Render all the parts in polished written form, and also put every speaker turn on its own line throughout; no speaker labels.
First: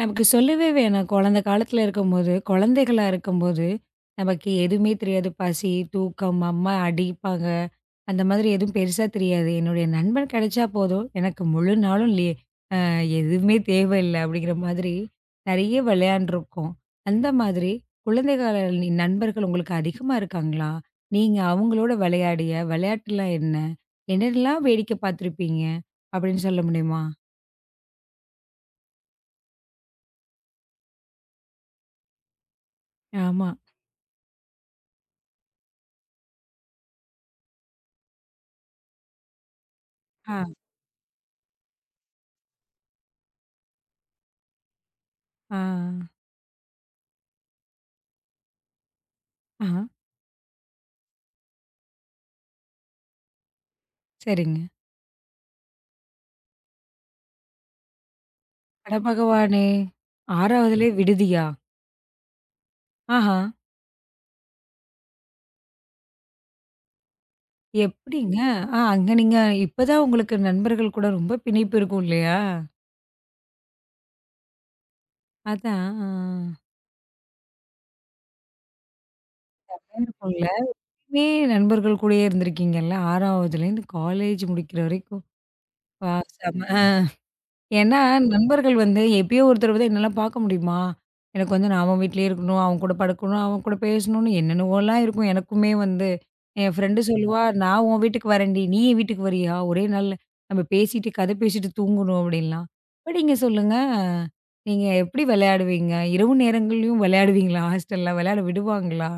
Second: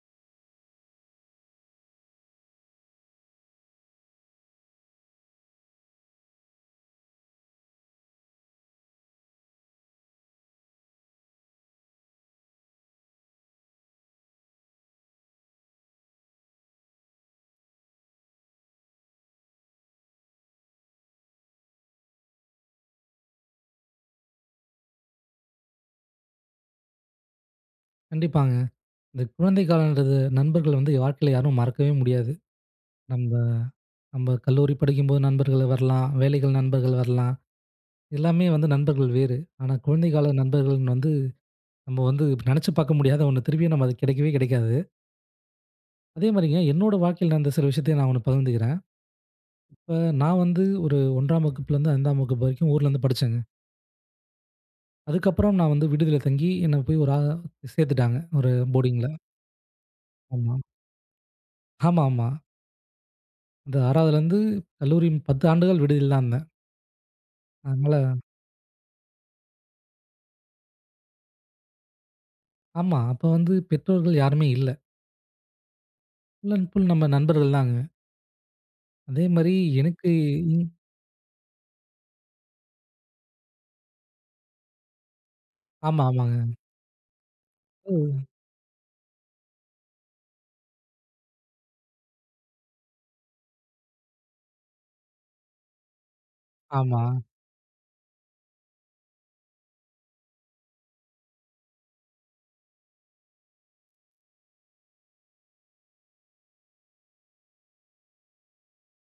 நமக்கு சொல்லவே வேணாம். குழந்த காலத்துல இருக்கும்போது, குழந்தைகளா இருக்கும்போது, நமக்கு எதுவுமே தெரியாது. பசி, தூக்கம், அம்மா அடிப்பாங்க. அந்த மாதிரி எதுவும் பெருசா தெரியாது. என்னுடைய நண்பன் கிடைச்சா போதும், எனக்கு முழு நாளும் லீ அ எதுவுமே தேவையில்ல அப்படிங்கிற மாதிரி நெறைய விளையாண்டுருக்கோம். அந்த மாதிரி குழந்தை கால நண்பர்கள் உங்களுக்கு அதிகமா இருக்காங்களா? நீங்க அவங்களோட விளையாடிய விளையாட்டுலாம் என்ன? என்னெல்லாம் வேடிக்கை பார்த்துருப்பீங்க? அப்படின்னு சொல்ல முடியுமா?
கண்டிப்பாங்க. இந்த குழந்தை காலம்ன்றது நண்பர்கள் வந்து வாழ்க்கையில யாரும் மறக்கவே முடியாது. நம்ப
ஆமா.
நம்ப கல்லூரி படிக்கும்போது நண்பர்கள் வரலாம், வேலைகள் நண்பர்கள் வரலாம். எல்லாமே வந்து நண்பர்கள் வேறு. ஆனா குழந்தை கால
ஆ,
நண்பர்கள்ன்னு வந்து நம்ம வந்து நெனச்சு பார்க்க முடியாத ஒண்ணு. திருப்பியும் நம்ம அது கிடைக்கவே கிடைக்காது.
ஆ,
அதே மாரிங்க என்னோட வாழ்க்கையில நடந்த சில விஷயத்த நான் ஒண்ணு பகிர்ந்துக்கிறேன்.
ஆஹ.
இப்ப நான் வந்து ஒரு 1ஆம் வகுப்புலேருந்து 5ஆம் வகுப்பு வரைக்கும் ஊர்ல இருந்து படிச்சேங்க.
சரிங்க.
அதுக்கப்புறம் நான் வந்து விடுதியில தங்கி என்ன போய் ஒரு ஆ சேர்த்துட்டாங்க. ஒரு
அட
போர்டிங்ல.
பகவானே!
ஆமா.
6வதுலயே விடுதியா?
ஆமா, ஆமா.
ஆஹா!
அந்த 6வதுலேருந்து கல்லூரி 10 ஆண்டுகள் விடுதியில தான் இருந்தேன். அதனால
எப்படிங்க? அங்க நீங்க இப்பதான் உங்களுக்கு நண்பர்கள் கூட ரொம்ப பிணைப்பு இருக்கும் இல்லையா?
ஆமா, அப்ப வந்து பெற்றோர்கள் யாருமே இல்ல.
அதான். ஆ.
ஃபுல் அண்ட் ஃபுல் நம்ம நண்பர்கள் தாங்க. அதே மாரி எனக்கு
இருக்கும்.
இங்
எல்லாருமே நண்பர்கள் கூடயே இருந்திருக்கீங்கல்ல 6வதுலேருந்து காலேஜ் முடிக்கிற வரைக்கும்.
ஆமா,
வா!
ஆமாங்க.
செம. ஆ. ஏன்னா,
ம்.
நண்பர்கள் வந்து எப்பயோ ஒரு தடவ தான் என்னலாம் பார்க்க முடியுமா? எனக்கு வந்து நான் அவன் வீட்லயே இருக்கணும், அவன் கூட படுக்கணும், அவன் கூட பேசணும்னு என்னென்னவோலாம் இருக்கும் எனக்குமே வந்து. என் ஃப்ரெண்டு
ஆமா.
சொல்லுவா, "நான் உன் வீட்டுக்கு வரேன்டி, நீ என் வீட்டுக்கு வரியா? ஒரே நாள்ல நம்ம பேசிட்டு, கதை பேசிட்டு தூங்கணும்" அப்படின்லாம். இப்ப நீங்க சொல்லுங்க, நீங்க எப்படி விளையாடுவீங்க? இரவு நேரங்கள்லயும் விளையாடுவீங்களா? ஹாஸ்டல்ல விளையாட விடுவாங்களா?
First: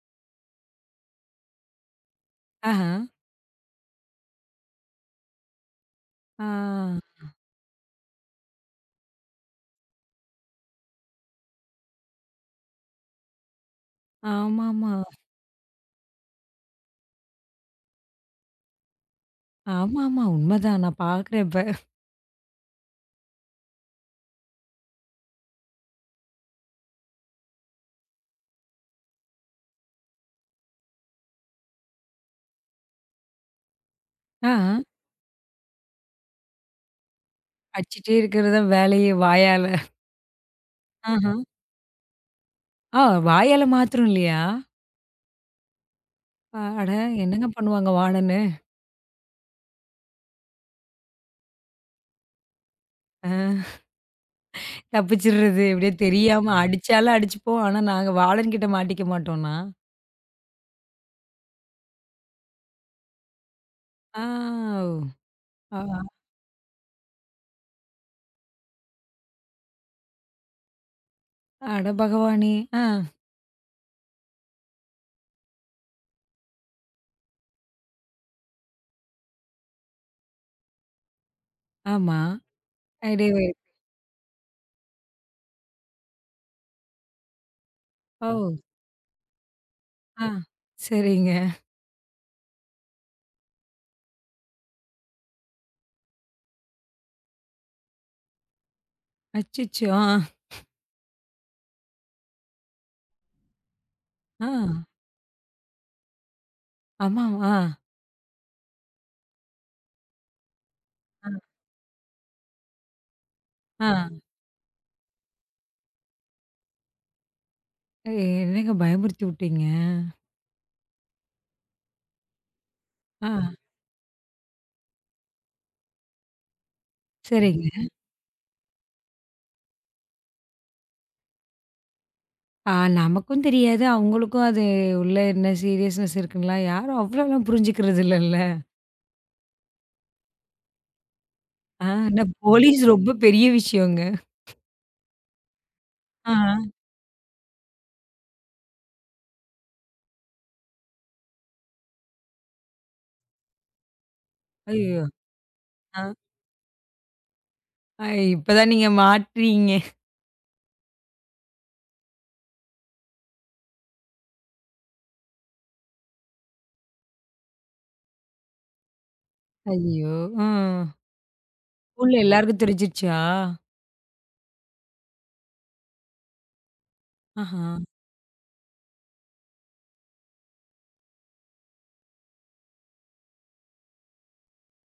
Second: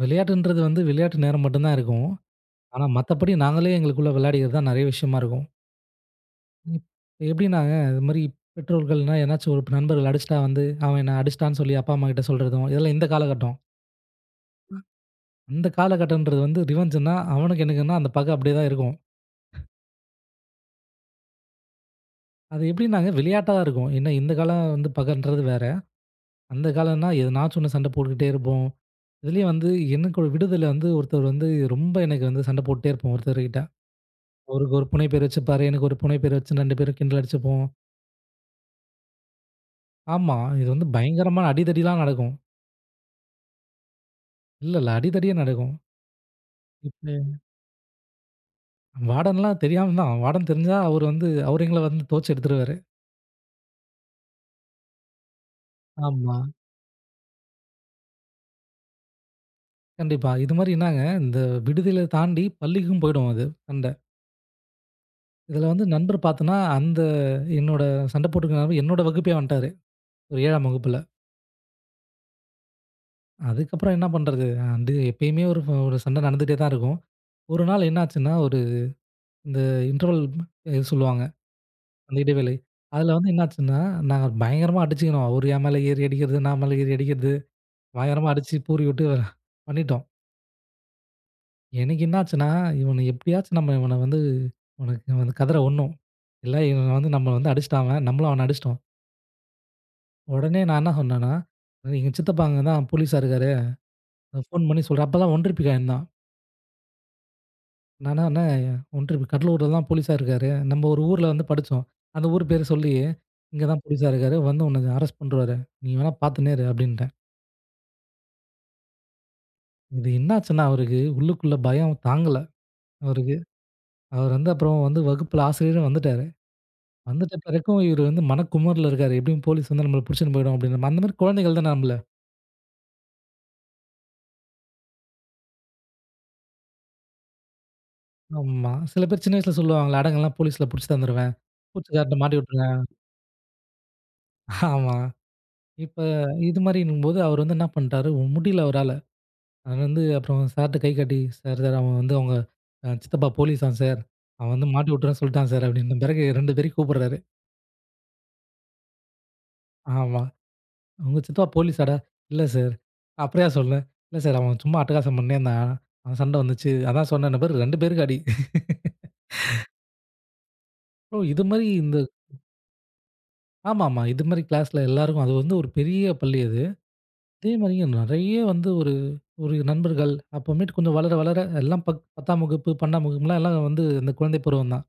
விளையாட்டுன்றது வந்து விளையாட்டு நேரம் மட்டும் தான் இருக்கும். ஆனா
ஆஹா.
மத்தபடி நாங்களே எங்களுக்குள்ள விளையாடிக்கிறது தான் நெறைய விஷயமா இருக்கும்.
ஆ.
இப் எப்படின்னாங்க, இது மாரி பெற்றோர்கள்னா எதனாச்சும் ஒரு நண்பர்கள் அடிச்சிட்டா வந்து, "அவன் என்ன அடிச்சிட்டான்னு" சொல்லி அப்பா, அம்மா கிட்ட சொல்றதும், இதெல்லாம் இந்த காலகட்டம்.
ஆமாமா.
அந்த காலகட்டம்ன்றது வந்து ரிவெஞ்சுன்னா, அவனுக்கு எனக்குன்னா அந்த பகை அப்படியே தான் இருக்கும்.
ஆமாமா. உண்மதான். நான் பார்க்குறேன் இப்ப.
அது எப்படின்னாங்க விளையாட்டா தான் இருக்கும். ஏன்னா இந்த காலம் வந்து பகைன்றது வேற. அந்த காலம்னா எதனாச்சும் ஒண்ணு சண்டை போட்டுக்கிட்டே இருப்போம். இதுலயும் வந்து எனக்கு ஒரு விடுதில வந்து ஒருத்தர் வந்து ரொம்ப எனக்கு வந்து சண்டை போட்டுட்டே இருப்போம் ஒருத்தர்கிட்ட.
ஆஹா.
அவருக்கு ஒரு புனை பேர் வச்சுப்பாரு. எனக்கு ஒரு புனை பேர் வச்சு 2 பேரும் கிண்டல் அடிச்சுப்போம்.
அடிச்சிட்டே இருக்கிறது தான் வேலையே வாயால.
ஆமா. இது வந்து
ஆஹ.
பயங்கரமான அடிதடிலாம் நடக்கும்.
ஆ. வாயால மாத்துறோம் இல்லையா?
இல்ல, அடிதடியே நடக்கும்.
ஆ, அட,
இப்ப
என்னங்க பண்ணுவாங்க வார்டனு?
வார்டன்லாம் தெரியாம தான். வார்டன் தெரிஞ்சா அவரு வந்து அவரு எங்கள வந்து துவச்சு எடுத்துருவாரு.
அ தப்பிச்சிடுறது எப்படியோ
ஆமா.
தெரியாம ம். அடிச்சாலும் அடிச்சுப்போம். ஆனா நாங்க வார்டன் கிட்ட மாட்டிக்க மாட்டோம்னா?
கண்டிப்பா. இது மாரி என்னாங்க, இந்த விடுதியில தாண்டி பள்ளிக்கும் போயிடும் அது சண்டை.
ஆ. ஓ!
இதுல
ஆ.
வந்து நண்பர் பார்த்தோன்னா, அந்த என்னோட சண்டை போட்டுக்க நண்பர் என்னோட வகுப்பே வந்துட்டாரு, ஒரு 7ஆம் வகுப்புல.
அட பகவானே! ஆ.
அதுக்கப்புறம் என்ன பண்றது? வந்து எப்பயுமே ஒரு ஒரு சண்டை நடந்துட்டே தான் இருக்கும். ஒரு நாள் என்னாச்சுன்னா, ஒரு இந்த இன்டர்வல், இது சொல்லுவாங்க, அந்த
ஆமா.
இடைவேளை. அதில வந்து
இடைவேளை.
என்னாச்சுன்னா, நாங்க பயங்கரமா அடிச்சுக்கினோம். அவரு என் மேல ஏறி அடிக்கிறது, நான் மேல ஏறி அடிக்கிறது.
ஓ!
பயங்கரமா அடிச்சு பூரி விட்டு பண்ணிட்டோம்.
ஆ. சரிங்க.
எனக்கு என்னாச்சுன்னா, இவன எப்படியாச்சும் நம்ம இவன வந்து இவனுக்கு வந்து கதற விடணும். இல்ல இவன் வந்து நம்மள வந்து அடிச்சுட்டான் அவன். நம்மளும் அவன அடிச்சுட்டோம்.
அச்சச்சோ! ஆ.
உடனே நான் என்ன சொன்னேன்னா, எங்க சித்தப்பா அங்க தான் போலீஸா இருக்காரு.
ஆ.
ஃபோன் பண்ணி சொல்றேன். அப்பதான் ஒன்றிப்பிக்க ஆயிருந்தான்.
ஆமாமா.
நானா அண்ணே ஒன்றிய கடலூர்ல தான் போலீஸா இருக்காரு. நம்ம ஒரு
ஆ.
ஊர்ல வந்து படிச்சோம். அந்த ஊர் பேர சொல்லி, இங்க தான்
ஆ. ஆ.
போலீஸா இருக்காரு. வந்து உன்ன அரெஸ்ட் பண்ருவாரு. நீ வேணா பார்த்துன்னே இரு அப்படின்ட்டேன்.
ஏய், என்னங்க பயமுறுத்தி விட்டீங்க?
இது என்னாச்சுன்னா அவருக்கு உள்ளுக்குள்ள பயம் தாங்கல
ஆ.
அவருக்கு. அவர் வந்து அப்புறம் வந்து வகுப்புல ஆசிரியரும் வந்துட்டாரு. வந்துட்ட பிறகும்
சரிங்க.
இவரு வந்து மனக்குமுறல்ல இருக்காரு. எப்படியும் போலீஸ் வந்து நம்மள புடிச்சுன்னு போயிடும் அப்படின்னு. அந்த மாரி குழந்தைகள் தான நம்மள.
ஆ. நமக்கும் தெரியாது. அவங்களுக்கும் அது உள்ள என்ன சீரியஸ்னஸ் இருக்குன்லாம் யாரும் அவ்வளோலாம் புரிஞ்சுக்கிறது இல்லல்ல.
ஆமா. சில பேர் சின்ன வயசுல சொல்லுவாங்கல்ல, அடங்கலாம் போலீஸ்ல புடிச்சு தந்துருவேன்,
ஆ,
பூச்சுக்காரன்ட்ட
ஆனா
மாட்டி விட்டுருவேன்.
போலீஸ் ரொம்ப பெரிய விஷயங்க.
ஆமா. இப்ப
ஆ.
இது மாரின்னும்போது அவர் வந்து என்ன பண்ட்டாரு, முடியல அவரால. அது வந்து அப்புறம் சார்ட்ட கை காட்டி, "சார், சார் அவன் வந்து அவங்க சித்தப்பா போலீஸாம் சார். அவன் வந்து மாட்டி
ஐயயோ!
விட்டுறேன்னு சொல்ட்டான் சார்" அப்படின்ன
ஆ.
பிறகு 2 பேரையும் கூப்பிடுறாரு.
அ இப்பதான் நீங்க மாட்றீங்க.
ஆமா. "உங்க சித்தப்பா போலீஸாடா?" "இல்ல சார்." "அப்புறம் ஏன் சொன்ன?" "இல்ல சார் அவன் சும்மா அட்டகாசம் பண்ணே இருந்தான். அவன் சண்டை வந்துச்சு. அதான் சொன்னேன்ன பாரு 2 பேருக்கு அடி."
ஐயோ! ஆ.
ப்ரோ இது மாரி இந்த
ஸ்கூல்ல எல்லாருக்கும் தெரிஞ்சிருச்சா?
ஆமாமா. இது மாரி கிளாஸ்ல எல்லாருக்கும் அது வந்து ஒரு பெரிய பள்ளி அது. அதே
ஆஹா.
மாரிங்க நெறைய வந்து ஒரு ஒரு நண்பர்கள் அப்புறமேட்டு கொஞ்சம் வளர, வளர எல்லாம் பக் 10ஆம் வகுப்பு, 12ஆம் வகுப்புலாம் எல்லாம் வந்து இந்த குழந்தை பருவம் தான்.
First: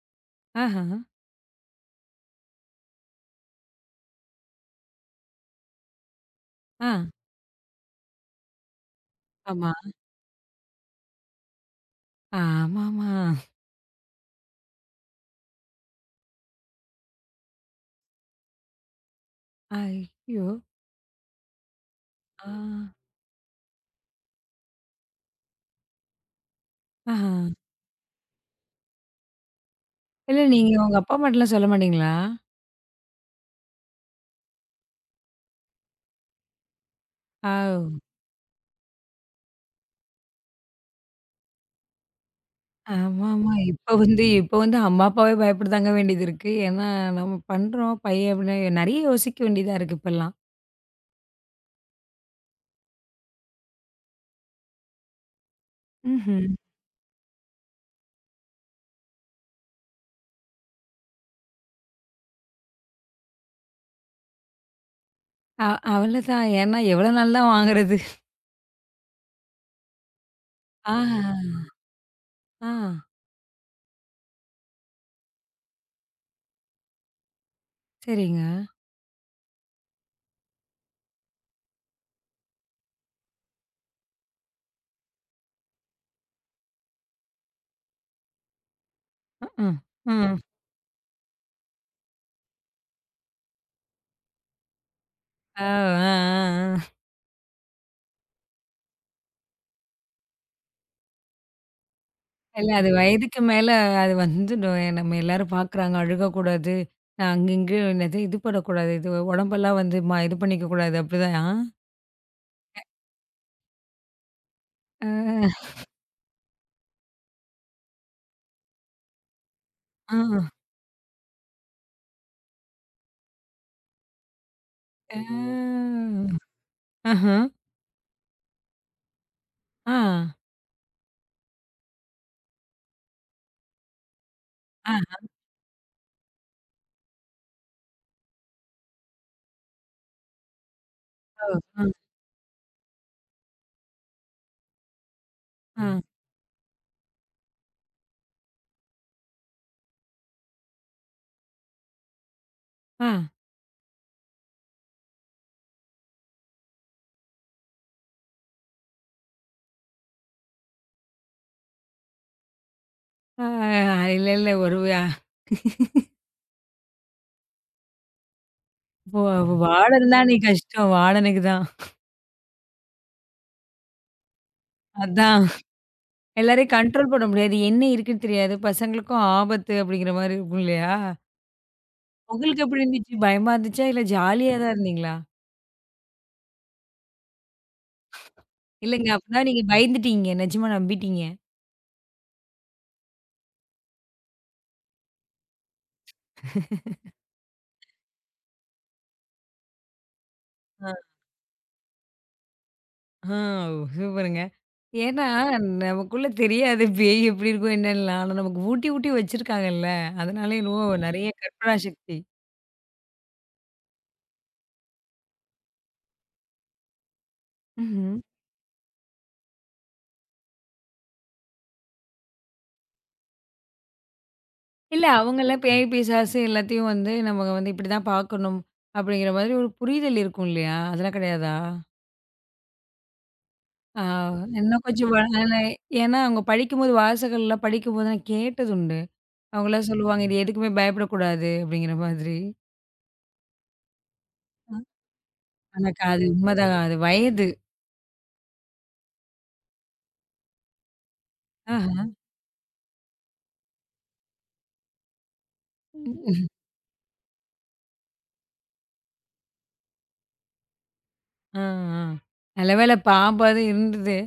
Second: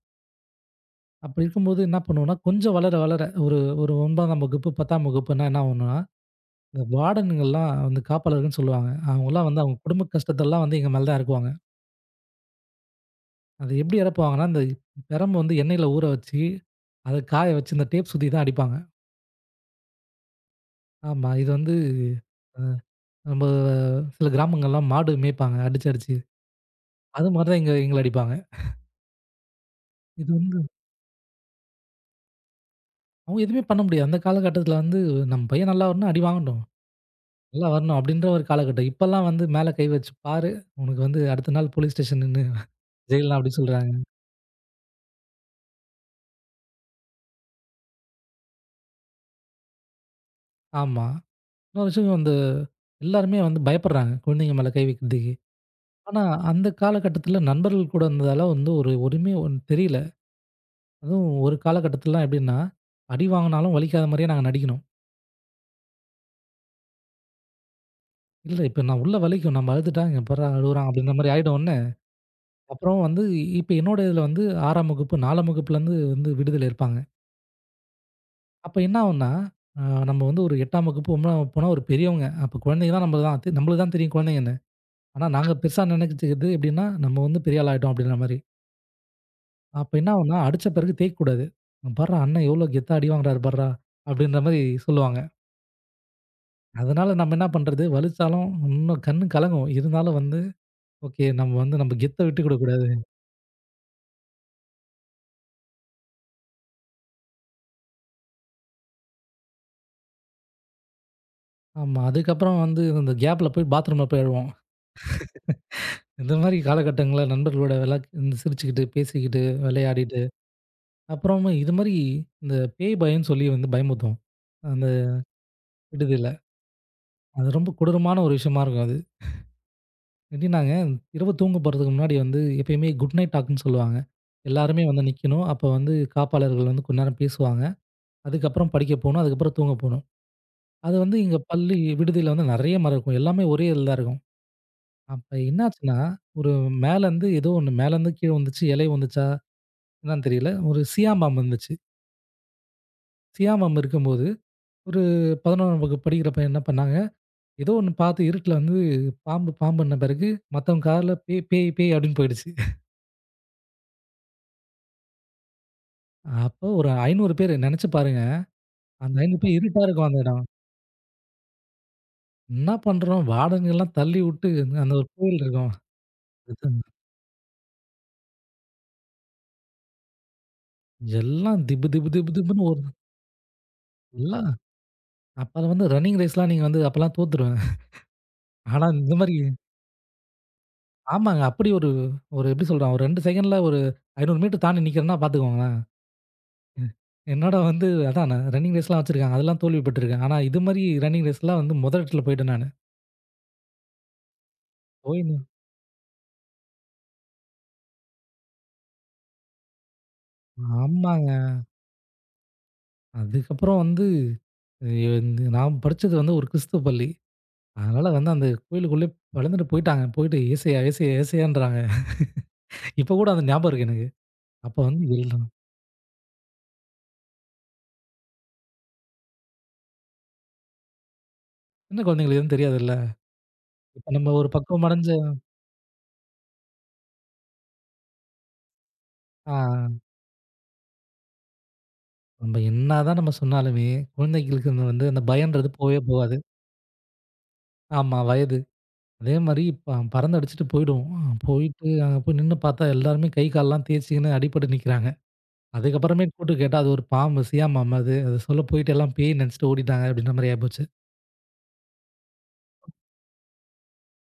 ஆஹா.
அப்படி இருக்கும்போது என்ன பண்ணுவோம்னா, கொஞ்சம் வளர வளர ஒரு ஒரு 9ஆம் வகுப்பு, 10ஆம் வகுப்புன்னா என்ன ஆகும்னா, இந்த
ஆ.
வார்டனுங்கள்லாம் வந்து காப்பாளர்கள்ன்னு சொல்லுவாங்க. அவங்கலாம் வந்து
ஆமா.
அவங்க குடும்ப கஷ்டத்தெல்லாம் வந்து எங்க மேல தான் இறக்குவாங்க.
ஆமாமா.
அது எப்படி இறக்குவாங்கன்னா, இந்த பிரம்ப வந்து எண்ணெயில ஊற வச்சு, அத காய வச்சு இந்த டேப் சுத்தி தான் அடிப்பாங்க.
ஐயோ!
ஆமா. இது வந்து
ஆ.
அ நம்ம சில கிராமங்கள்லாம் மாடு மேய்ப்பாங்க அடிச்சு அடிச்சு. அது
ஆஹா.
மாரி தான் எங்க எங்கள அடிப்பாங்க. இது
இல்ல
வந்து
நீங்க உங்க அப்பா அம்மாட்டலாம் சொல்ல மாட்டீங்களா?
அவங்க எதுவுமே பண்ண முடியாது. அந்த காலகட்டத்தில வந்து நம்ம பையன் நல்லா வரணும்னா அடி வாங்கட்டும். நல்லா
ஆவ்.
வரணும் அப்படின்ற ஒரு காலகட்டம். இப்பல்லாம் வந்து மேல கை வச்சு பாரு, உனக்கு வந்து அடுத்த நாள் போலீஸ் ஸ்டேஷன் நின்னு ஜெயில்லாம்
ஆமாமா.
அப்படின்னு சொல்றாங்க.
இப்ப வந்து இப்ப வந்து அம்மா, அப்பாவே பயப்படதாங்க வேண்டியது இருக்கு. ஏன்னா நம்ம பண்றோம் பையன் அப்படின்னு நெறைய யோசிக்க வேண்டியதா இருக்கு இப்பல்லாம்.
ஆமா. இன்னொரு விஷயம் வந்து எல்லாருமே வந்து பயப்படுறாங்க, குழந்தைங்க மேல கை வைக்கிறதுக்கு. ஆனா
ம்ஹ்ம்.
அந்த காலகட்டத்தில நண்பர்கள் கூட இருந்ததால வந்து ஒரு ஒருமே ஒண்ணு தெரியல. அதுவும் ஒரு காலகட்டத்திலலாம் எப்படின்னா, அடி வாங்குனாலும் வலிக்காத மாரியே நாங்க நடிக்கணும்.
அ அவ்வளதான். ஏன்னா எவ்வளோ நாள் தான் வாங்குறது?
இல்ல இப்ப நான் உள்ள வலிக்கும். நம்ம அழுதுட்டாங்க எப்பாட்றா அழுவுறான் அப்படின்ற
ஆஹா!
மாரி ஆயிடும்ன்னு,
ஆ.
அப்புறம் வந்து இப்ப என்னோட இதுல வந்து 6ஆம் வகுப்பு, 4ஆம் வகுப்புலேருந்து வந்து விடுதில இருப்பாங்க.
சரிங்க.
அப்ப என்ன ஆகும்ன்னா, அ நம்ம வந்து ஒரு 8ஆம் வகுப்பு, 9ஆம் வகுப்புனா ஒரு பெரியவங்க. அப்ப குழந்தைங்க தான் நம்மள தான் நம்மளுக்கு தான் தெரியும் குழந்தைங்கன்னு. ஆனா நாங்க பெருசா நினைச்சுக்கிறது எப்படின்னா, நம்ம வந்து பெரிய ஆள் ஆயிட்டோம் அப்படின்ற மாரி.
ம்ஹ்ம்.
அப்ப என்ன
ம்.
ஆகும்ன்னா, அடிச்ச பிறகு தேய்க்கக்கூடாது. "இங்க பார்றா அண்ணன் எவ்வளோ கெத்தா அடி வாங்குறாரு பார்றா" அப்படின்ற மாரி சொல்லுவாங்க.
ஆ, ஆ, ஆ.
அதனால நம்ம என்ன பண்றது, வலிச்சாலும் இன்னும் கண்ணு கலங்கும். இருந்தாலும் வந்து, ஓகே நம்ம வந்து நம்ம கெத்த விட்டுக்
இல்ல
குடுக்கக்கூடாது.
அது வயதுக்கு மேல அது வந்துடும். நம்ம எல்லாரும் பார்க்குறாங்க. அழுகக்கூடாது. நான் அங்க இங்கயும் என்னது இது பண்ணக்கூடாது. இது உடம்பெல்லாம் வந்து இது பண்ணிக்க கூடாது. அப்படிதான்.
ஆமா. அதுக்கப்புறம் வந்து இந்த கேப்ல போய் பாத்ரூம்ல போய் அழுவோம்.
ஆ.
இந்த மாரி காலகட்டங்கள்ல நண்பர்களோட விளா சிரிச்சுக்கிட்டு, பேசிக்கிட்டு,
ஆ.
விளையாடிட்டு
ஆ.
அப்புறமா இது மாரி இந்த பேய் பயம்ன்னு சொல்லி வந்து பயமுறுத்தும், அந்த
ஆ.
விடுதியில.
ஆஹா.
அது ரொம்ப கொடூரமான ஒரு விஷயமா இருக்கும் அது.
ஆ.
எப்டின்னாங்க, இரவு தூங்க போறதுக்கு முன்னாடி வந்து எப்பயுமே குட் நைட் டாக்ன்னு சொல்லுவாங்க. எல்லாருமே
ஆ.
வந்து நிக்கணும். அப்ப வந்து காப்பாளர்கள் வந்து கொஞ்ச நேரம் பேசுவாங்க. அதுக்கப்புறம் படிக்க போணும். அதுக்கப்புறம் தூங்க போணும். அது வந்து எங்க பள்ளி
ஓ!
விடுதியில வந்து நெறைய மரம் இருக்கும். எல்லாமே ஒரே இதுல தான் இருக்கும். அப்ப
ஆ.
என்னாச்சுன்னா, ஒரு மேலருந்து ஏதோ ஒண்ணு மேலருந்து கீழ வந்துச்சு. இலை வந்துச்சா என்னன்னு தெரியல. ஒரு சியான் பாம்பு வந்துச்சு.
ஆ.
சியான் பாம்பு இருக்கும்போது, ஒரு 11ஆம் வகுப்பு படிக்கிற பையன் என்ன பண்ணாங்க ஏதோ ஒண்ணு பார்த்து இருட்டுல வந்து பாம்பு பாம்புன்ன பிறகு, மத்தவங்க கார்ல பேய் பேய் பேய் அப்படின்னு போயிடுச்சு.
ஆ. ஆ. இல்ல, இல்ல. ஒரு வ
அப்போ ஒரு 500 பேரு நெனச்சு பாருங்க. அந்த 500 பேர் இருட்டா
வாழன்
இருக்கும் அந்த
தான்
இடம்.
அன்னைக்கு கஷ்டம். வாழனுக்கு தான்.
என்னா பண்றோம்? வாடகைலாம் தள்ளி விட்டு அந்த ஒரு கோயில்
அதான்.
இருக்கும்.
எல்லாரையும்
அது-
கண்ட்ரோல் பண்ண முடியாது. என்ன இருக்குன்னு தெரியாது. பசங்களுக்கும் ஆபத்து அப்படிங்கிற மாரி இருக்கும் இல்லையா?
எல்லாம் திபு திபு திபு
உங்களுக்கு
திபுன்னு
எப்படி
ஓடுது.
இருந்துச்சு? பயமா இருந்துச்சா? இல்ல
எல்லாம்
ஜாலியா தான் இருந்தீங்களா?
அப்பலாம் வந்து ரன்னிங் ரேஸ்லாம் நீங்க வந்து அப்பலாம் தோத்துருவேன். ஆனா
இல்லங்க
இந்த மாரி
அப்பதான் நீங்க பயந்துட்டீங்க. நிஜமா நம்பிட்டீங்க.
ஆமாங்க. அப்படி ஒரு ஒரு எப்படி சொல்றான்? ஒரு 2 செகண்ட்ல ஒரு 500 மீட்டர் தாண்டி நிக்கிறேன்னா பார்த்துக்கோங்களேன். என்னோட வந்து அதான் நான் ரன்னிங் ரேஸ்லாம் வச்சிருக்காங்க. அதெல்லாம் தோல்வி பட்டுருக்கேன். ஆனா இது மாரி
அ,
ரன்னிங் ரேஸ்லாம் வந்து முதல் இடத்துல போயிட்டேன் நானு.
ஆ, சூப்பருங்க. ஏன்னா,
போயின்னு
நமக்குள்ள தெரியாது பேய் எப்படி இருக்கும் என்னன்னுலாம். ஆனா நமக்கு ஊட்டி, ஊட்டி வச்சிருக்காங்கல்ல. அதனால என்னவோ நெறைய
ஆமாங்க.
கற்பனா சக்தி.
அதுக்கப்புறம் வந்து வந்து நான் படிச்சது வந்து ஒரு கிறிஸ்துவ பள்ளி. அதனால
ம்ஹ்ம்.
வந்து அந்த கோயிலுக்குள்ளயே பிளந்துட்டு போயிட்டாங்க. போயிட்டு ஏசையா, ஏசையா, ஏசையான்றாங்க. இப்ப கூட அந்த ஞாபகம் இருக்கு எனக்கு. அப்ப வந்து
இல்ல
எல்லாம்
அவங்கலாம் பேய், பிசாசு எல்லாத்தையும் வந்து நம்ம வந்து இப்படிதான் பார்க்கணும் அப்படிங்கிற மாதிரி ஒரு புரிதல் இருக்கும் இல்லையா? அதெல்லாம் கிடையாதா?
சின்ன குழந்தைங்களுக்கு எதுவும் தெரியாதுல்ல.
ஆ.
இப்ப நம்ம ஒரு
இன்னும்
பக்குவம்
கொஞ்சம்
அடைஞ்ச
ஏன்னா, ஏன்னா அவங்க படிக்கும்போது வாசகள்லாம் படிக்கும்போது நான் கேட்டதுண்டு.
ஆ
அவங்கலாம் சொல்லுவாங்க, "இது எதுக்குமே பயப்படக்கூடாது." அப்படிங்கிற மாதிரி.
நம்ம என்னதான் நம்ம சொன்னாலுமே, குழந்தைகளுக்கு இந்த வந்து அந்த பயம்ன்றது
ஆனா
போவே
அது
போகாது.
உண்மதான். அது வயது.
ஆமா வயது. அதே மாரி பறந்து அடிச்சுட்டு போயிடும். போயிட்டு
ஆஹா.
அங்க போய் நின்னு பார்த்தா எல்லாருமே கை, கால்லாம் தேய்ச்சுக்கின்னு அடிபட்டு நிக்கிறாங்க. அதுக்கப்புறமே கூட்டு கேட்டா, அது ஒரு பாம்பு, சியா பாம்பு அது. அது சொல்ல போயிட்டு எல்லாம் பேய்ன்னு நெனச்சுட்டு ஓடிட்டாங்க அப்டின்ற மாரி ஆயிப்போச்சு.
ஆ, ஆ. நல்ல வேளை பாம்பாவது இருந்தது.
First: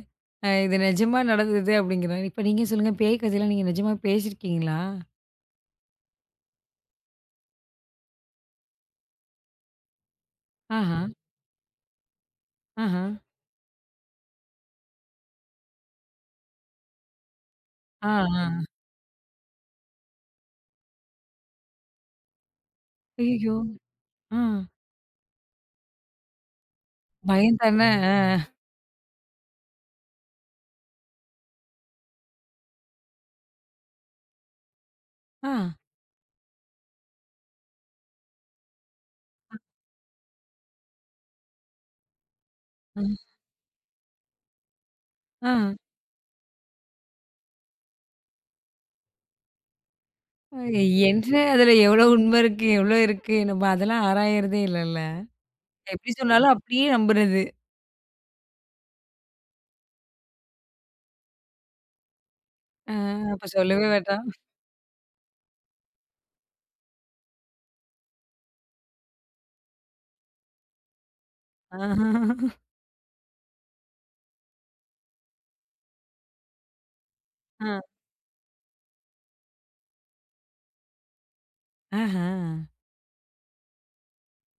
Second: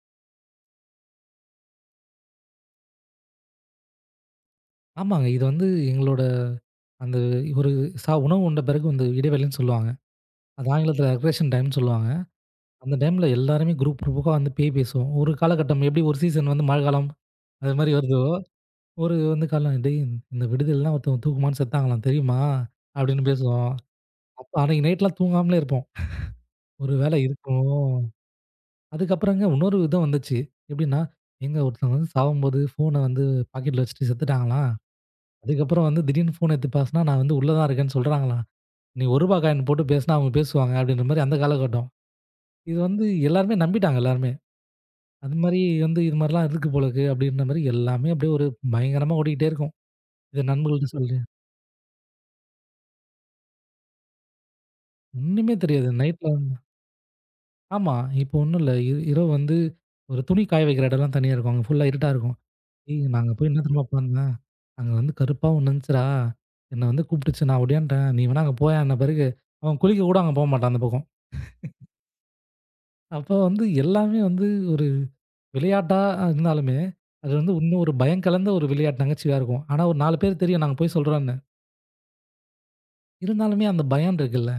அ, இது நிஜமா நடந்தது அப்படிங்கிறாரு. இப்ப நீங்க சொல்லுங்க, பேய் கதைலாம் நீங்க நிஜமா பேசியிருக்கீங்களா?
ஆமாங்க. இது வந்து எங்களோட அந்த ஒரு உணவு உண்ட பிறகு வந்து இடைவேளைன்னு சொல்லுவாங்க. அது
ஆஹா,
ஆங்கிலத்தில ரெக்ரேஷன் டைம்ன்னு சொல்லுவாங்க. அந்த
ஆஹா.
டைம்ல எல்லாருமே குரூப் குரூப்புக்கா வந்து பேய் பேசுவோம். ஒரு காலகட்டம் எப்படி ஒரு சீசன் வந்து மழை காலம் அது மாரி
ஆ,
வருதோ,
ஆ.
ஒரு வந்து காலம் "டேய் இந்த விடுதிலலாம் ஒருத்தவங்க தூக்கு மாட்டுன்னு செத்தாங்களாம் தெரியுமா?" அப்படின்னு
ஐயய்யோ!
பேசுவோம்.
ஆ.
அப்ப அன்னைக்கு நைட்லாம் தூங்காமலே இருப்போம். ஒரு வேளை
பயம்
இருக்குமோ!
தானே. ஆ.
அதுக்கப்புறங்க இன்னொரு விதம் வந்துச்சு. எப்படின்னா, எங்க ஒருத்தவங்க வந்து சாவும்போது ஃபோன வந்து பாக்கெட்ல வச்சுட்டு செத்துட்டாங்களாம்.
ஆ.
அதுக்கப்புறம் வந்து திடீர்னு ஃபோன எடுத்து பேசினா, நான் வந்து உள்ள தான் இருக்கேன்னு சொல்றாங்களாம். நீ ₹1 காயின் போட்டு பேசினா அவங்க பேசுவாங்க அப்படின்ற மாரி அந்த காலகட்டம். இது
ஆ.
வந்து எல்லாருமே நம்பிட்டாங்க எல்லாருமே. அது
ஆ.
மாரி வந்து இது மாரிலாம் இருக்கு போல இருக்கு அப்படின்ற மாரி எல்லாமே அப்படியே ஒரு பயங்கரமா ஓடிக்கிட்டே இருக்கும். இத
அ,
நண்பர்கள்ட்ட சொல்லி
என்ன அதுல எவ்ளோ உண்ம இருக்கு? எவ்ளோ இருக்கு? நம்ம அதெல்லாம் ஆராயறதே இல்லல்ல.
ஒண்ணுமே தெரியாது.
எப்படி
நைட்ல
சொன்னாலும்
வந்து
அப்படியே நம்புறது.
ஆமா. இப்போ ஒண்ணும் இல்ல. இரவு வந்து ஒரு துணி காய வைக்கிற இடம்லாம் தனியா இருக்கும். அங்க ஃபுல்லா இருட்டா இருக்கும்.
ஆ.
ஏய், நாங்க
அப்ப
போய் என்ன தெரியுமா
சொல்லவே வேண்டாம்.
பண்ணேன்? அங்க வந்து கருப்பா ஒண்ணுந்துச்சுடா. என்ன வந்து கூப்பிட்டுச்சு. நான் ஓடியாந்துட்டேன். நீ வேணா அங்க போயான்ன பிறகு, அவன் குளிக்க கூட அங்க போமாட்டான் அந்த பக்கம்.
ஆஹா.
அப்ப வந்து எல்லாமே வந்து ஒரு விளையாட்டா இருந்தாலுமே, அது வந்து
ஆ.
இன்னும் ஒரு பயம் கலந்த ஒரு விளையாட்டு நகைச்சுவையா இருக்கும். ஆனா ஒரு 4 பேர் தெரியும் நாங்க போய் சொல்றோம்ன்னு.
ஆஹா.
இருந்தாலுமே அந்த பயம் இருக்குல்ல,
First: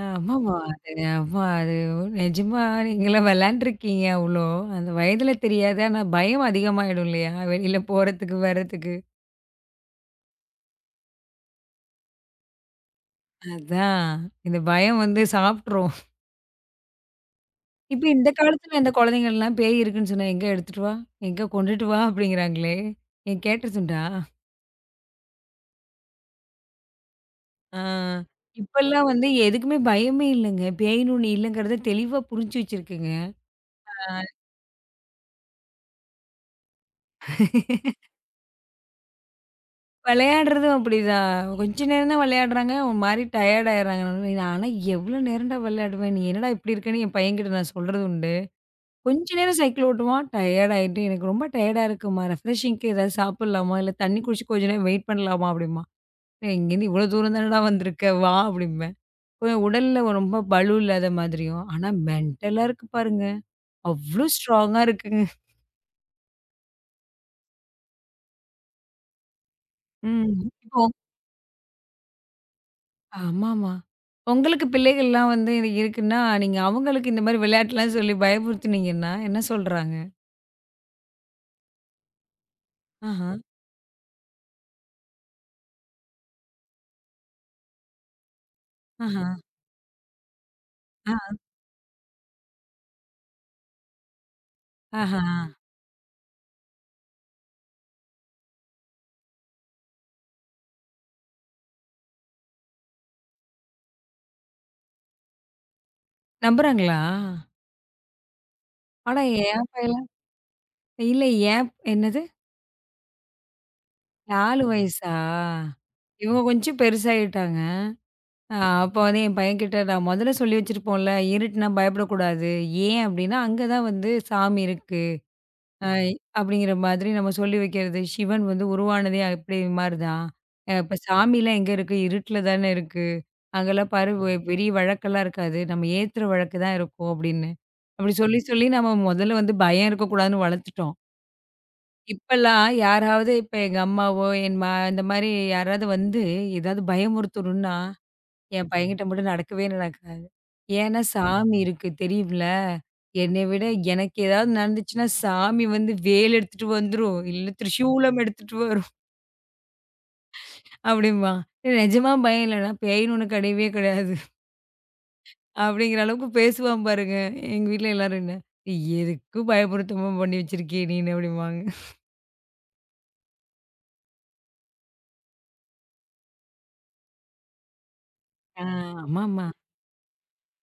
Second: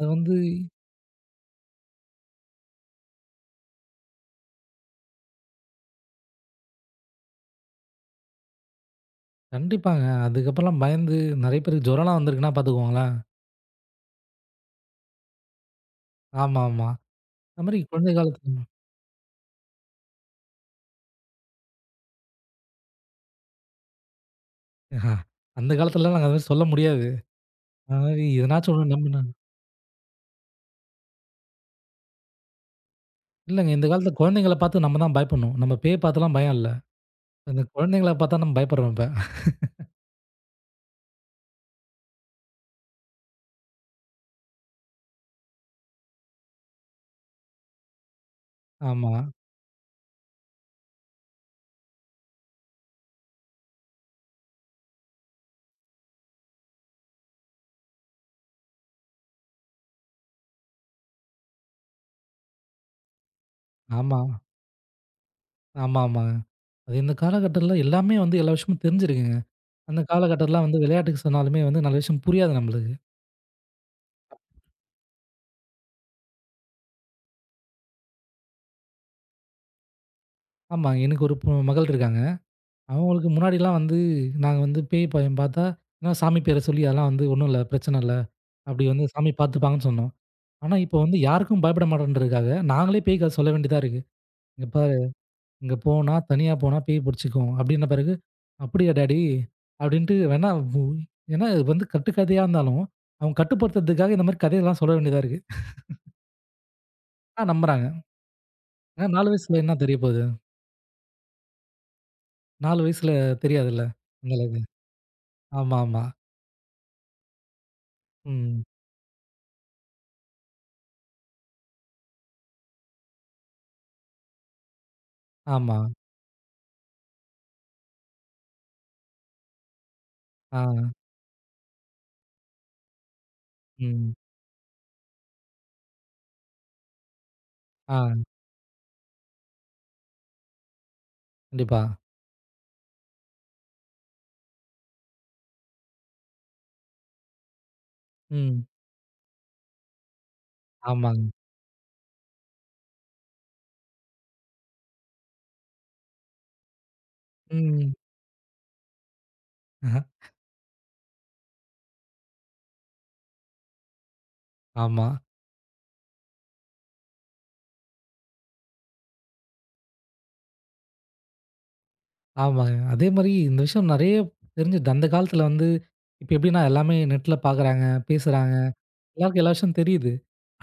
அ,
வந்து
ஆமாமா. அது ஆமா அது நிஜமா நீங்கலாம் விளையாண்டுருக்கீங்க அவ்ளோ. அந்த வயதுல தெரியாது. ஆனா பயம் அதிகமாயிடும் இல்லையா? வெளியில போறதுக்கு, வர்றதுக்கு.
கண்டிப்பாங்க. அதுக்கப்புறம்லாம் பயந்து நெறைய பேருக்கு ஜுரம்லாம் வந்திருக்குன்னா பாத்துக்கோங்களேன்.
அதான். இந்த பயம் வந்து சாப்ட்ரும்.
ஆமாமா. அது மாரி
இப்ப
குழந்தை
இந்த
காலத்துல
காலத்துல இந்த குழந்தைங்கலாம் பேய் இருக்குன்னு சொன்னா, எங்க எடுத்துட்டு வா? எங்க கொண்டுட்டு வா? அப்படிங்கிறாங்களே. ஏன் கேட்டதுண்டா?
ஆஹா, அந்த காலத்துலலாம் நாங்க அது மாரி சொல்ல முடியாது.
ஆ.
அது மாரி எதனாச்சும் ஒண்ணு
இப்பல்லாம்
நம்புனா
வந்து எதுக்குமே பயமே இல்லங்க. பேய்ன்னு ஒண்ணு இல்லங்கிறத தெளிவா புரிஞ்சு வச்சிருக்குங்க.
இல்லங்க. இந்த காலத்துல குழந்தைங்கள பார்த்து நம்ம தான் பயப்படணும். நம்ம பேய் பார்த்துலாம் பயம் இல்ல. இந்த குழந்தைங்கள பார்த்தா நம்ம பயப்படுறோம் இப்ப.
விளையாடுறதும் அப்படிதான். கொஞ்ச நேரம் தான் விளையாடுறாங்க. ஒரு மாரி டயர்ட் ஆயிடுறாங்க. நான்லாம் எவ்வளோ நேரம்டா விளையாடுவேன்? நீ என்னடா இப்படி இருக்கன்னு என் பையன்கிட்ட நான் சொல்றது உண்டு.
ஆமா,
கொஞ்ச நேரம் சைக்கிள் ஓட்டுவான். டயர்ட் ஆயிட்டு, "எனக்கு ரொம்ப டயர்டா இருக்கும்மா. ரெஃப்ரெஷிங்க்கு ஏதாவது சாப்பிடலாமா? இல்ல தண்ணி குடிச்சு கொஞ்ச நேரம் வெயிட் பண்ணலாமா?" அப்படிம்பான். "ஏய் இங்கேருந்து இவ்வளோ தூரம் தானடா வந்திருக்க. வா" அப்படிம்பேன். கொஞ்சம் உடல்ல ரொம்ப பலு இல்லாத மாதிரியும், ஆனா மென்டலா இருக்கு பாருங்க.
ஆமா,
அவ்ளோ ஸ்ட்ராங்கா இருக்குங்க.
ஆமா, ஆமாங்க. அது இந்த காலகட்டத்துல எல்லாமே வந்து எல்லா விஷயமும் தெரிஞ்சிருக்குங்க. அந்த
ம்.
காலகட்டத்துலலாம்
இப்போ
வந்து விளையாட்டுக்கு சொன்னாலுமே வந்து நல்ல விஷயம் புரியாது நம்மளுக்கு.
ஆமாமா. உங்களுக்கு பிள்ளைகள்லாம் வந்து இது இருக்குன்னா, நீங்க அவங்களுக்கு இந்த மாரி விளையாட்டுலாம் சொல்லி பயமுறுத்துனீங்கன்னா, என்ன சொல்றாங்க?
ஆமா, எனக்கு ஒரு மகள் இருக்காங்க. அவங்களுக்கு
ஆஹா,
முன்னாடிலாம் வந்து நாங்க வந்து பேய் பயம் பார்த்தா, ஏன்னா சாமி பேர சொல்லி அதெல்லாம் வந்து ஒண்ணும் இல்ல, பிரச்சனை இல்ல. அப்படி வந்து
ஆஹா,
சாமி பார்த்துப்பாங்கன்னு சொன்னோம். ஆனா, இப்போ
ஆ,
வந்து யாருக்கும் பயப்பட மாட்டோன்றதுக்காக, நாங்களே பேய் கத சொல்ல வேண்டியதா இருக்கு. இங்க பா
ஆஹா.
இங்க போனா, தனியா போனா பேய் புடிச்சுக்கும். அப்படின்ன பிறகு, அப்படியா டாடி? அப்படின்ட்டு வேணா உ ஏன்னா இது வந்து கட்டுக்கதையா இருந்தாலும், அவங்க கட்டுப்படுத்துறதுக்காக இந்த மாரி கதையெல்லாம் சொல்ல வேண்டியதா இருக்கு.
நம்புறாங்களா?
ஆனா நம்புறாங்க. ஏன்னா
ஆனா
4 வயசுல
என்
என்ன தெரிய
பையன்லாம்
போகுது?
இல்ல ஏன் என்னது?
4 வயசுல தெரியாதுல்ல, அந்த அளவுக்கு.
4 வயசா?
ஆமா, ஆமா.
இவங்க கொஞ்சம் பெருசாயிட்டாங்க. அ
ம்.
அப்ப வந்து என் பையன்கிட்ட நான் முதல்ல சொல்லி வச்சிருப்போம்ல, இருட்டுனா பயப்படக்கூடாது. ஏன் அப்டின்னா, அங்க தான் வந்து சாமி இருக்கு.
ஆமா.
அ அப்படிங்கிற மாதிரி நம்ம சொல்லி வைக்கிறது. சிவன் வந்து உருவானதே அப்படி மாரிதான்.
ஆ.
அ, இப்ப சாமிலாம் எங்க இருக்கு? இருட்டுல தானே இருக்கு. அங்கலாம் பாரு
ம்.
பெரிய விளக்கெல்லாம் இருக்காது. நம்ம ஏத்துற விளக்கு தான் இருக்கும் அப்படின்னு. அப்படி
ஆ.
சொல்லி சொல்லி நம்ம முதல்ல வந்து பயம் இருக்கக்கூடாதுன்னு வளர்த்துட்டோம்.
கண்டிப்பா.
இப்பலாம் யாராவது இப்ப எங்க அம்மாவோ, என் இந்த மாரி யாராவது வந்து ஏதாவது பயமுறுத்தணும்னா
ம்.
என் பையன்கிட்ட மட்டும் நடக்கவே நடக்காது. ஏன்னா
ஆமாங்க.
சாமி இருக்கு தெரியும்ல. என்னை விட எனக்கு ஏதாவது நடந்துச்சுன்னா, சாமி வந்து வேல் எடுத்துட்டு வந்துரும். இல்ல
ம்.
திரிசூலம் எடுத்துட்டு வரும்
அஹ,
அப்படிம்பான். "டேய் நிஜமா பயம் இல்லடா, பேயின்னு ஒண்ணு கிடையவே கிடையாது."
ஆமா.
அப்படிங்கிற அளவுக்கு பேசுவான் பாருங்க. எங்க வீட்ல எல்லாரும் என்ன, "ஏய் எதுக்கு பயமுறுத்தமா பண்ணி வச்சிருக்கியே நீனு" அப்படிம்பாங்க.
ஆமாங்க. அதே மாரி இந்த விஷயம் நெறைய தெரிஞ்சுது. அந்த காலத்துல வந்து இப்ப எப்படின்னா எல்லாமே நெட்ல பாக்குறாங்க, பேசுறாங்க.
ஆ.
எல்லாருக்கும்
ஆமாமா.
எல்லா விஷயம் தெரியுது.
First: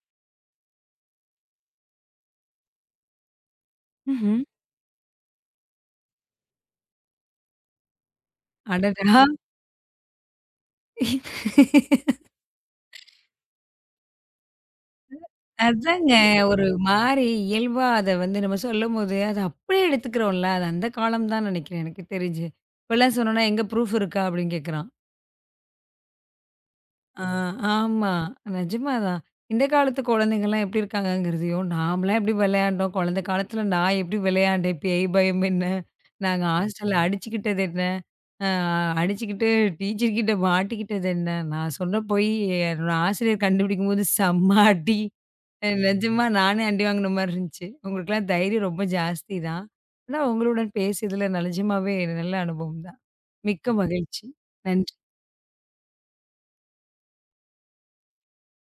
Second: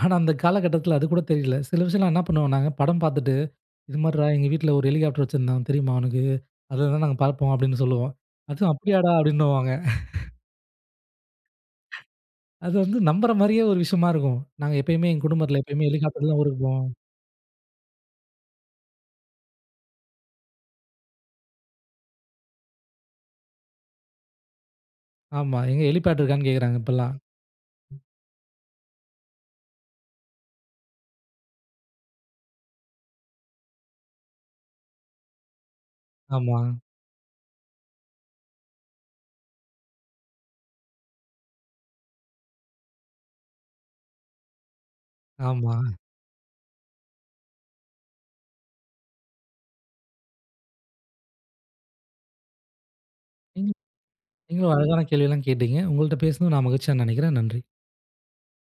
ஆனா, அந்த காலகட்டத்தில அது கூட தெரியல. சில விஷயம்லாம் என்ன பண்ணுவோம் நாங்க, படம் பார்த்துட்டு, "இது மாரிடா
ம்ஹ்ம்.
எங்க வீட்ல ஒரு ஹெலிகாப்டர் வச்சிருந்தாங்க தெரியுமா உனக்கு? அதுல தான் நாங்க பார்ப்போம்" அப்படின்னு சொல்லுவோம். "அதுவும் அப்படியாடா"
அடடா!
அப்படின்னுவாங்க. அது வந்து நம்புற மாரியே ஒரு விஷயமா இருக்கும். நாங்க எப்பயுமே எங்க குடும்பத்தில எப்பயுமே
அதாங்க.
ஹெலிகாப்டர்ல தான் ஊருக்கு
ஒரு
போவோம்.
மாரி இயல்பா அத வந்து நம்ம சொல்லும்போது, அத அப்படியே எடுத்துக்கிறோம்ல. அது அந்த காலம் தான் நெனைக்கிறேன் எனக்கு தெரிஞ்சு. இப்பலாம் சொன்னோம்னா, "எங்க ப்ரூஃப் இருக்கா?" அப்படின்னு கேட்குறான்.
ஆமா. எங்க ஹெலிபேட் இருக்கான்னு கேட்குறாங்க இப்பல்லாம்.
ஆ, ஆமா. நிஜமாதான். இந்த காலத்து குழந்தைங்கலாம் எப்படி இருக்காங்கங்கிறதையும், நாமலாம் எப்படி விளையாண்டோம், குழந்தை காலத்துல நான் எப்படி விளையாண்டேன், பேய் பயம் என்ன? நாங்க
ஆமா,
ஹாஸ்டல்ல அடிச்சுக்கிட்டது என்ன? அ அடிச்சுக்கிட்டு டீச்சர் கிட்ட மாட்டிக்கிட்டது என்ன? நான் சொன்ன போய் என்னோட ஆசிரியர் கண்டுபிடிக்கும்போது செம்ம அடி.
ஆமா.
நிஜமா நானே அடி வாங்கின மாரி இருந்துச்சு. உங்களுக்கெல்லாம் தைரியம் ரொம்ப ஜாஸ்தி தான். ஆனா உங்களுடன் பேசியதுல நிஜமாவே நல்ல அனுபவம் தான்.
நீங்க
மிக்க மகிழ்ச்சி.
நீங்களும்
நன்றி.
அழகான கேள்வியெல்லாம் கேட்டீங்க. உங்கள்ட்ட பேசினது நான் மகிழ்ச்சியா நினைக்கிறேன். நன்றி.